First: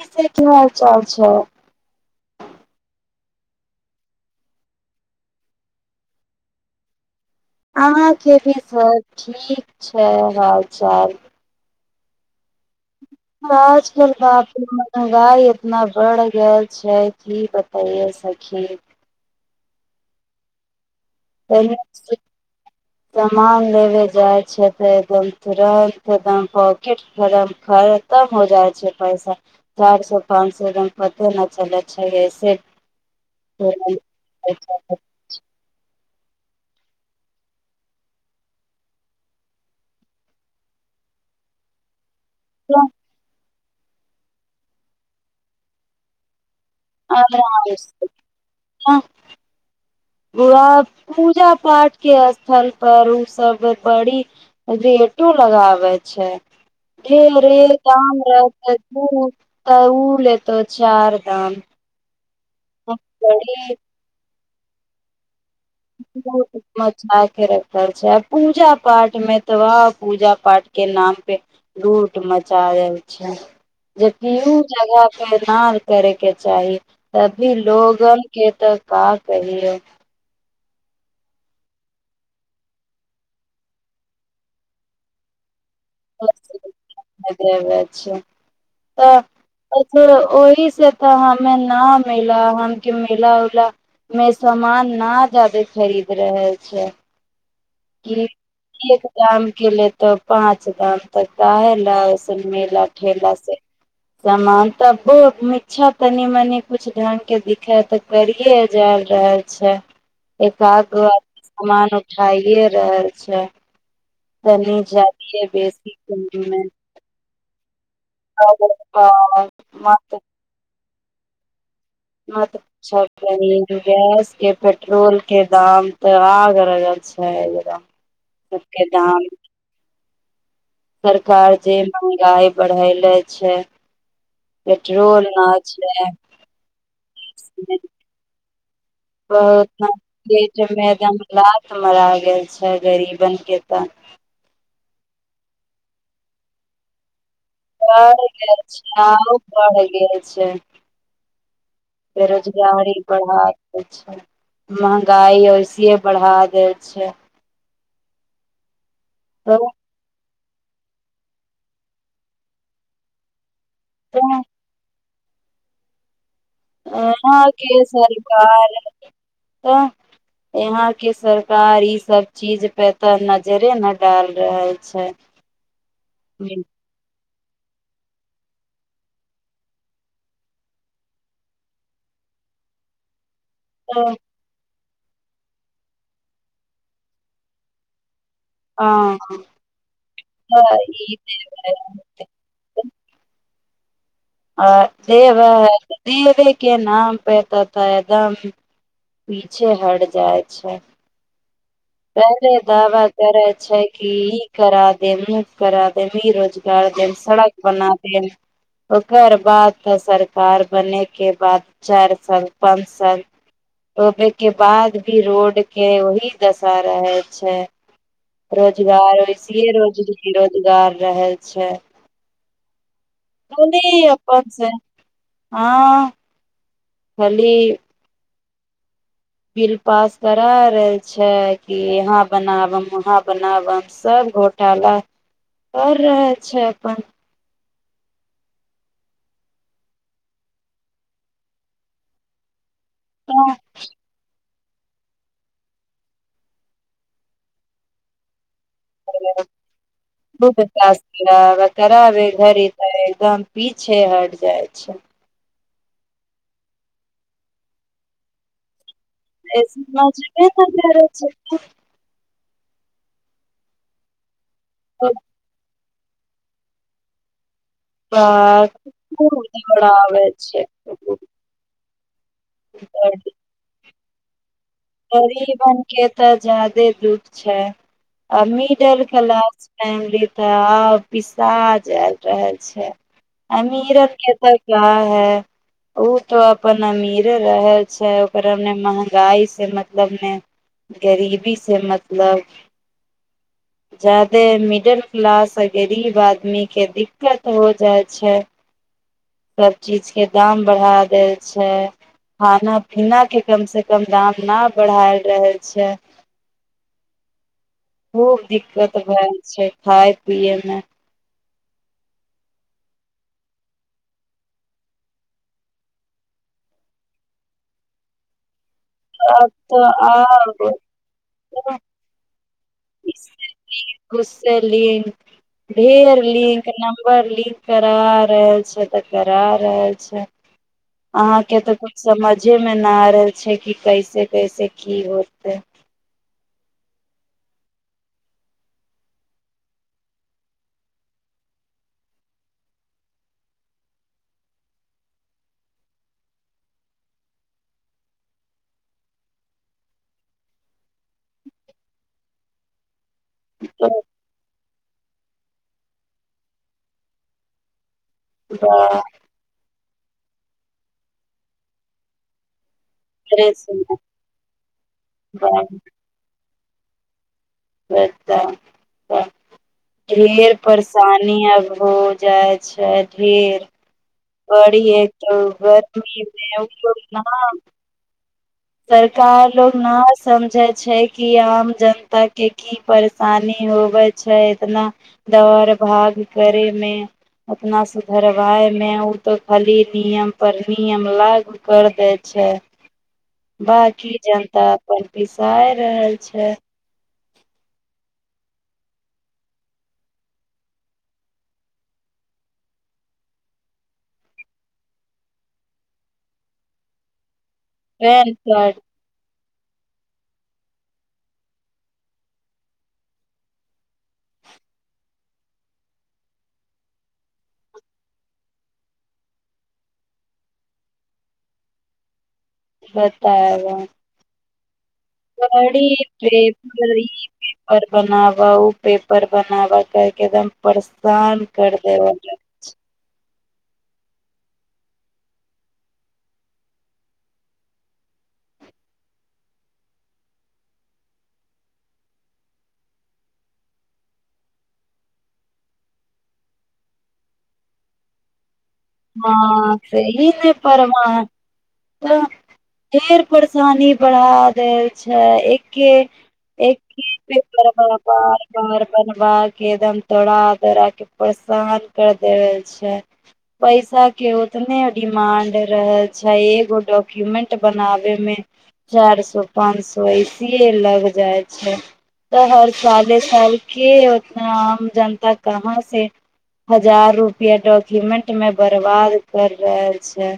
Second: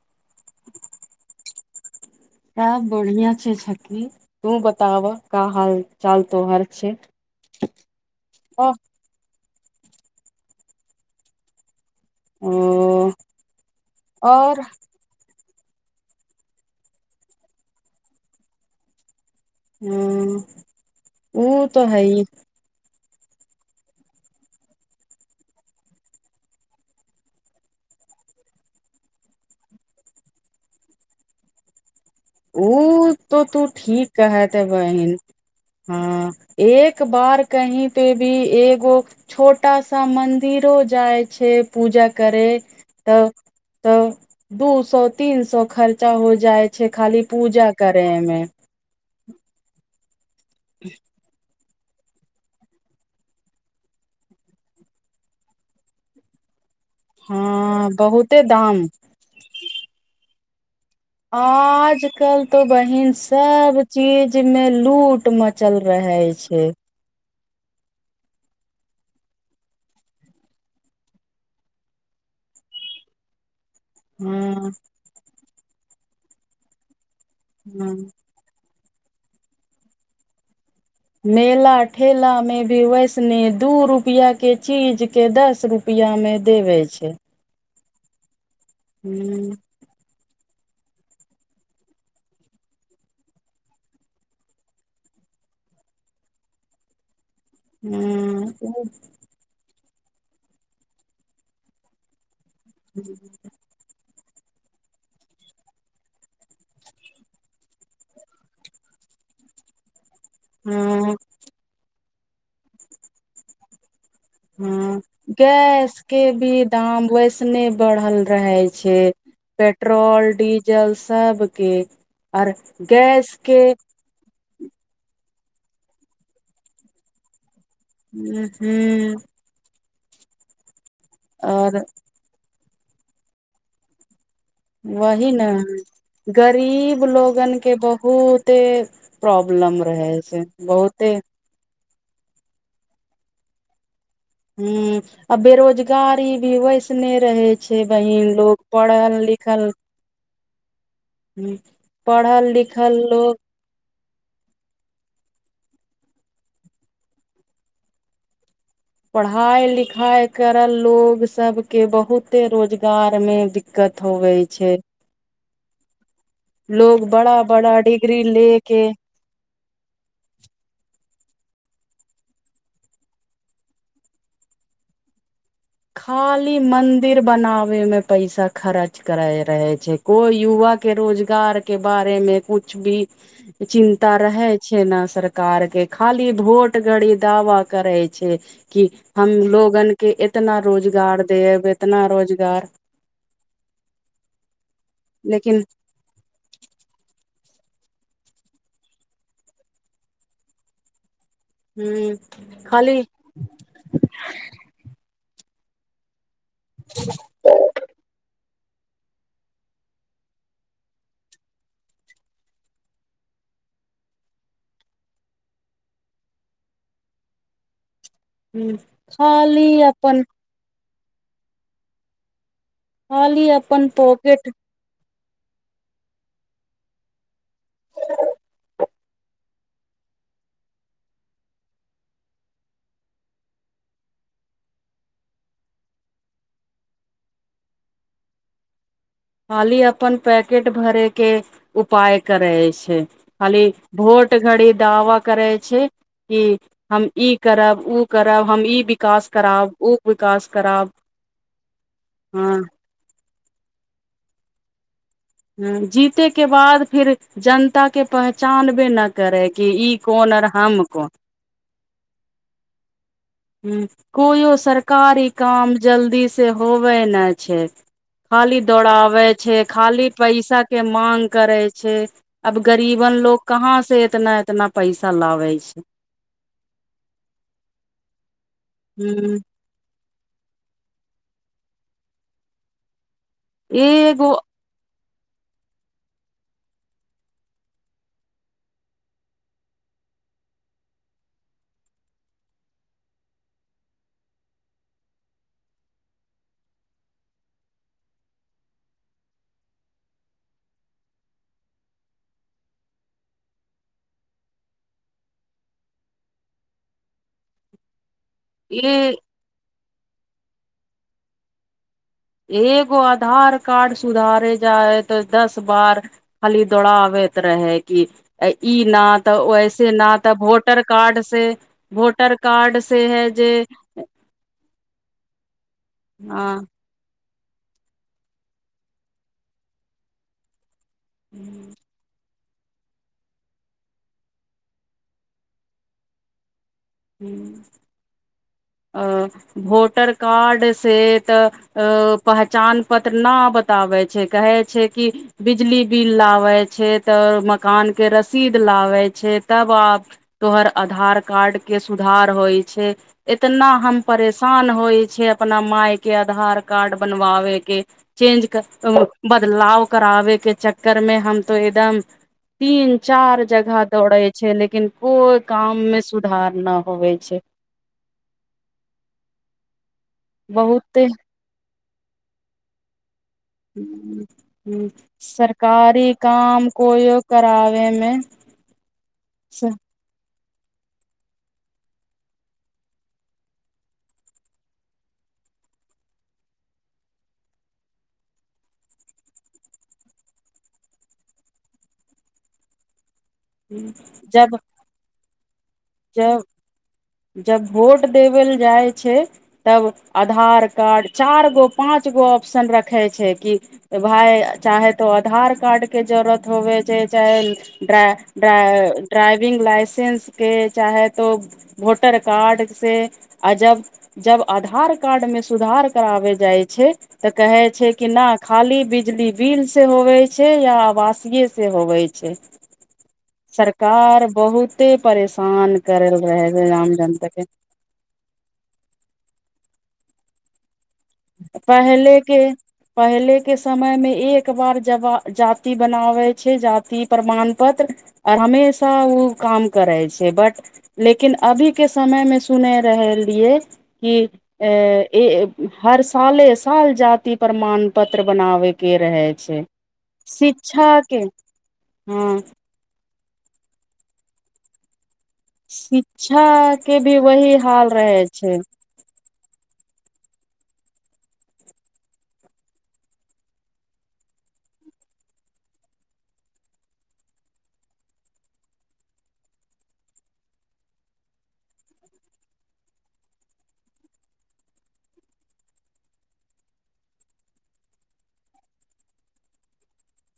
ई से की हाल चाल छै सब बढ़िया छै छकी तू बताबह का हाल चाल तोहर छै अहाँके भी अ सब ठीक छै हालचाल ओ [inaudible] और ह मंहगाइ इतना बढ़ गेल छै की बतयए सखी हँ [inaudible] सामान लेबे जाय छैे त ए गो फरक के दाम तम हो जाइ छै पैसा चार सौ पाच सौ पते न चले छै ओ तो तू तुरंत ठीक कहते पैसा बहिन हँ एक बार कही पे भी एगो छोटा सा मंदिरो जाय छै पूजा करे ह तऽ तऽ दू सउतिन स खर्चा हो जाइ छै आ खाली पूजा करे मे ह अआ पूजा पाठ के स्थल पर उ सब बड़ी रेटो लगाबे छै एब रे हँ काम बहुते रह दाम तू तऽ उ लेत चार दाम आजकल तो बहिन बड़ी सब चीज मे लूट मच [inaudible] रखल छै पूजा पाठ मे तऽ वह पूजा पाठ के नाम पे लूट मचायल छै जेकि उ हँ जगह पे नाल करेके चाही तभी लोग हँ के तऽ का कहिय मेला ठेलामे भी वैष्णव दू रुपैआके चीजके दस रुप पिआ में देबे छै ए ब छै हू अछ ओहि से तऽ हमे ना मिल हमके मेला उला में सामान न जादे खरीद रहल छै की हूँ की एक काम कल तऽ पाँच दाम तक काहे ला एइसन मेला ठेला से सामान तबो नीछा तनी मनि कुछ ढंग के दिखे त करिय जा रहल छै एकागो हँ सामान उठाये रहल छै तनी हँ जादे बेसी गैस के भी दाम वैसने बढ़ल रहै छै पेट्रोल डीजल सबके मत आर पूछअ गैस के बहिन गैस के पेट रल ट्रोल के दाम तऽ अगरगल छै एकदम हूँ सबके हूँ दाम सरकार और जे महंगाई बढ़ैले छै पेट्रोल वही ने न छै गरीब लोगन के बहुते प्रॉब्लम बहुतना रहै छै पेट मे बहुते त लत मरा गेल छै गरीबनक के तऽ ह आ बेरोजगारी भी वैसने रहै छै [inaudible] बहिन लोग पढ़ल लिखल पढ़ल बेरोजगारी लिखल पर लोग हा अच्छ महँगाई ऐसे बढ़ा दे छै पढ़ाई लिखाई करल लोग सब के बहुते रोजगार में दिक कत होबई छै लोग बड़ा अंह बड़ा के डिग्री ले सरकार के त यहां के सरकार इ सब चीज पे ते नजरें न डाल रहल छै खाली मन्दर दिर बनावे में पैसा खर्च करे रहे छै कोई युवा के रोजगार के बारे मे कुछ भी चिन्ता तऽ रहै छै न सरकार के खाली भोट घड़ी दावा करै छै कि हँ हम लोगन के इतना तऽ ई रोजगार दे इतना रोजगार दर [inaudible] देवे के नाम पे तथ एदम पीछे हट जाय छै ह पहिले खाली दावा करै छै कि ई करा दे मु करा दे रोज करत सड़क बनातेन ओकर बाद त सरकार बने के बाद चार साल पाँच साल रोपे के बाद भी रोड के वहि दस सा रहै छै अच्छा ह ह रोजगार खाली इसलियए रोज र अपन गार रहल छै खाली अपन अपन पॉकेट से हँ खली बिल पास करा रहल छै कि यहा बनाबम वहाँ बनाबम सब गो पैला कर रहे छै अपन खाली अपन पैकेट भरे के उपाय करै छै खूब खाली भोट घड़ी दावा करै छै कि हम ई करब ओ करब हम ई [inaudible] विकास ए कराब उ विकास कराब हँ दम पीछे हट जाइ छै हं जीते के बाद फिर जनता के पहचानबे न करै की ई कोनर ह हम कोन हँ ह कोयो सरकारी काम जल्दीसँ होबै नहि छै खाली दौड़ाबे खूब छै खाली दौड़ाबै पैसा के छै मान करे छै अब गरीबन गरी- लोग कहाँ से एतना एतना गरीबन के तऽ ज्यादे दुःख छै मिडल ह क्लास फैमिली तऽ पिसा जैल रहल छै अमीरन एगो केतअ है ओ तो अपन अमीरे रह छै ओकर हमने महंगाई से मतलब ने गरीबी से मतलब [inaudible] जादे मिडल क्लास गरीब आदमी के दिक्कत हो जाय छै ह [inaudible] सब चीज के दाम बढ़ा देल छै खाना पीना के कम से कम दाम ना बढ़ाय रहल छै खूब दिक्कत ए भए छै खाय पियए मे एगो आधार कार्ड सुधारे जाइ तऽ दस बार खाली दौड़ाबैत रहै कि अ ई न तऽ आब वैसे ना तऽ आब वोटर कार्ड से वोटर कार्ड से इस है जे लिंक उस से लिंक ढेर ह लिंक नम्बर लिंक करा रहल छै तऽ करा रहल छै अहाँके तऽ समझे में न आ रहले छै कि कैसे कैसे की होतइ हूँ अ भोटर कार्ड से तऽ अ पहचान पत्र न बताबै छै कहै छै कि बिजली बिल लाबै छै तऽ मकान के रसीद लाबै छै तब आब तोहर आधार कार्ड के सुधार होइ छै इतना हम परेशान होइ छ अपना माय के आधार कार्ड बनवाबे के चेंज बाप बदलाव कराबे के चक्कर मे हम तो एकदम तीन चार रे जगह दौड़े छै लेकिन कोई काम बाप मे सुधार न होवे छै [inaudible] ढेर बहुते परेशानी अब हो जाय छै ढेर हू बड़ी ह एक तो सरकारी गर्मी मे उ काम लोग कोइओ न कराबयमे सरकार लो ह समझे छै कि आम जनता के की परेशानी होवे छै इतना दौड़ भाग करेमे अपना सुधरवाय मे उ त खाली नियम पर नियम लाग कर दै छै बाकी जब जनता अपन पिसाय रहल जब छै जब भोट देब ल जाए छै तब आधार कार्ड चार गो पाँच गो ऑप्शन रखै छै कि त भाय चाहे तो आधार कार्ड के जरूरत होवे छै चाहे पैन कार्ड ड्राइविंग लाइसेंस के चाहे तो वोटर कार्ड से अजब जब आधार कार्ड मे सुधार कराबै जाय छै तऽ कहै छै कि न खाली बिजली बिल से होवे छै या आवासीय से होवे छै बतायब सरकार बहुते परेशान बड़ी करल रहे छै ई पेपर पेपर बनावऽ ओ पेपर बनावऽ कके एकदम परेशान कर देबेल पहिले के समय मे एक बार जव जाति बनाबै छै जाति प्रमाण पत्र आओर हमेशा ओ काम करै छै बट लेकिन अभी के समय मे सुने रहल रहियै कि अ हर साले साल जाति प्रमाण पत्र बनाबे के ह रहे छै सेरी न शिक्षा पारबा के हँ ढेर परेशानी बढ़ा देल छै एक एक शिक्षा के एके भी वही पेपर हाल रहे बराबर छै बर बनवा के एकदम दौड़ा दौड़ा के परेशान कर देबै छै पैसा के उतने डिमांड रहल छै एगो डॉक्यूमेंट बनाबे मे चार सो पांच सए एसेही लग जाय छै तऽ हर साले सालके उतना आम जनता कहाँ से हजार रुपआ डॉक्यूमेंट मे बर्बाद कर रहल छै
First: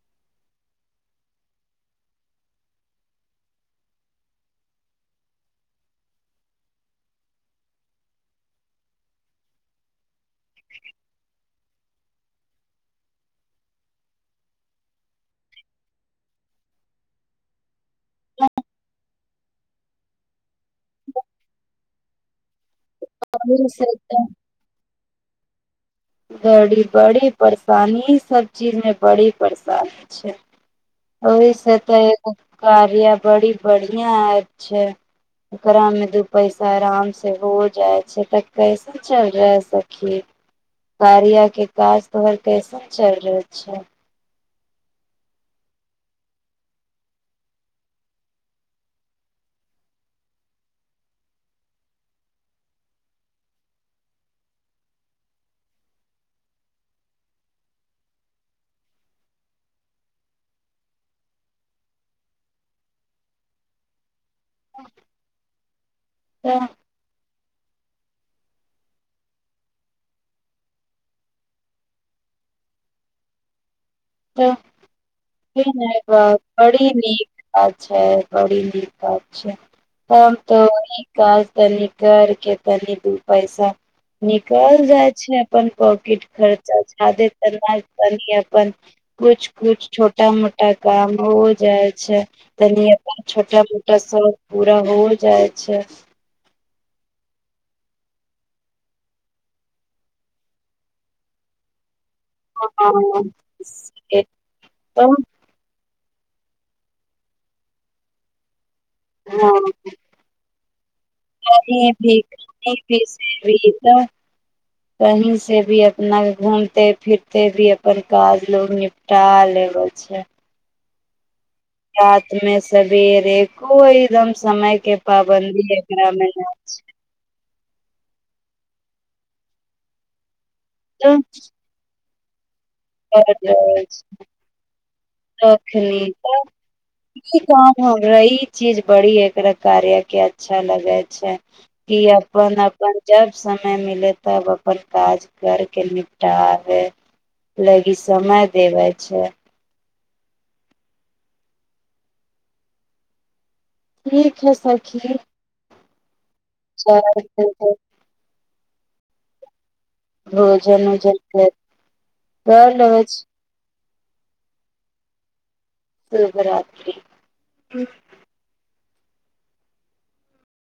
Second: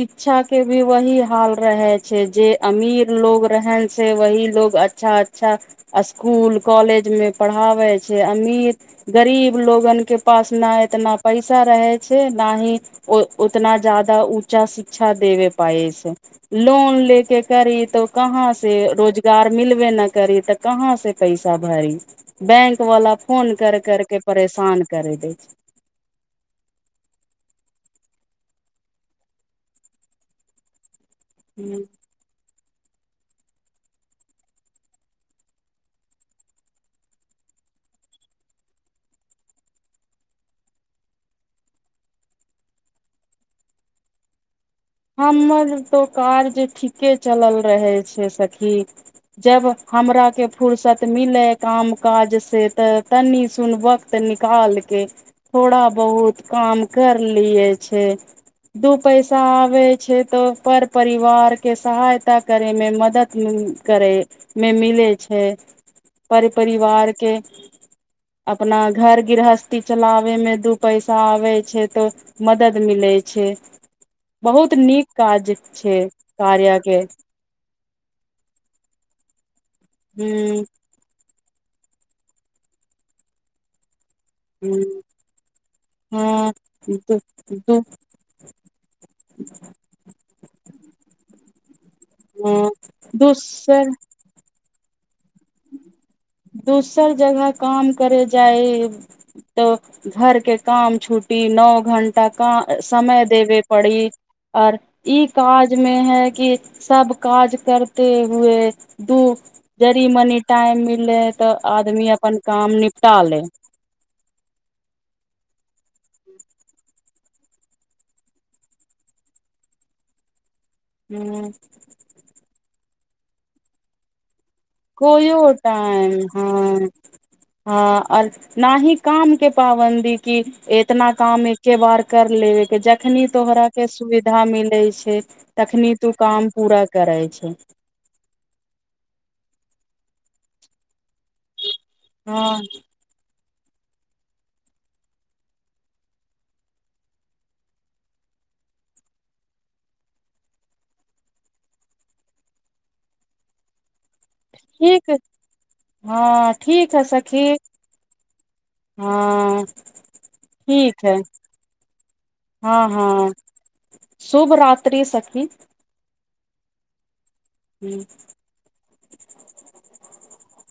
शिक्षा के भी वही हाल रहे छै जे अमीर लोग रहन से वही लोग अच्छा अच्छा स्कुल कॉलेज में पढ़ाबे छै अमीर गरीब लोगन के पास ने इतना पैसा रहै छै ना ही ओ उतना जादा ऊँचा शिक्षा देवे पायै छै लोन लेके करी तो कहाँ से रोजगार मिलबे न करी तऽ कहाँ से पैसा भरी बैंक वाला फोन कर से कर के एकदम परेशान करैत अछि छ बड़ी बड़ी परेशानी ई सब चीज मे बड़ी परेशानी छै ओहि से छै तऽ एगो कार्य बड़ी बढ़िया एप छै ओकरा में दू पैसा आराम से हो जाय छै तऽ कैसा क चल रहैऐ स खी कार्या के काज तोहर कैसन चल रहल छ हमर तो कार्ज ठीके चलल रहै छै सखी जब हमराके फुुरसत मिलै काम काज से तऽ तनि सुनब तऽ निकालके थोड़ा बहुत काम कर लियै छै दू पैसा छै तऽ पर परिवार के सहायता करे मे मदद करे मे मिलै छै पर तऽ परिवारके अपना घर गृहस्थी चलाबैमे दू पैसा आबै छै तऽ मदद मिलै छै बहुत नीक काज छै कार्या बड़ी के नीक अच्छा बड़ी नीक अच्छा तम हूँ तो कॉल तनी कर के तनी दू पैसा हूँ निकल जाय छै अपन पॉकेट हँ खर्चा दू जादे तऽ ने दू तनि अपन कुछ कुछ छोटा मोटा काम हो जाय छै तनी अपन छोटा दोसर मोटा शौक पूरा हो जाय छै दोसर जगह काम करे जाइयब तऽ घर के काम छुटी नओ घंटा हाँ समय देबे पड़ी आर एकदम ई काज में हय कि सब काज करते हुए दू हाँ जड़ी मनी टाइम मिललै तऽ आदमी अपन काम निपटाले कि तऽ कहीं से भी अपना घूमते फिरते भी अपन काज लोग निप टा लेब छै हू रात मे सबेरे कोई एकदम समय के कोइयो पाबन्दी टाइम एकरा मे न हँ हँ ओर नाही काम के पाबन्दी की एतना छै। काम म के बार कर लेबे के जखनी तोहराक के सुविधा मिलै छै तखनी तू काम पूरा करै ई छै काम हमरा ई चीज बड़ी एकरा कार्य के अच्छा लगै छै की हँ अपन अपन जब समय मिले तब अपन काज करके निपटाबे लगी समय देवे छै ठीक है ठीक सखी हँ ठीक हय चल सखी हँ भोजन ठीक है उजन कर हँ लेबे हँ छी शुभ रात्रि सखी शुभरात्रि हूँ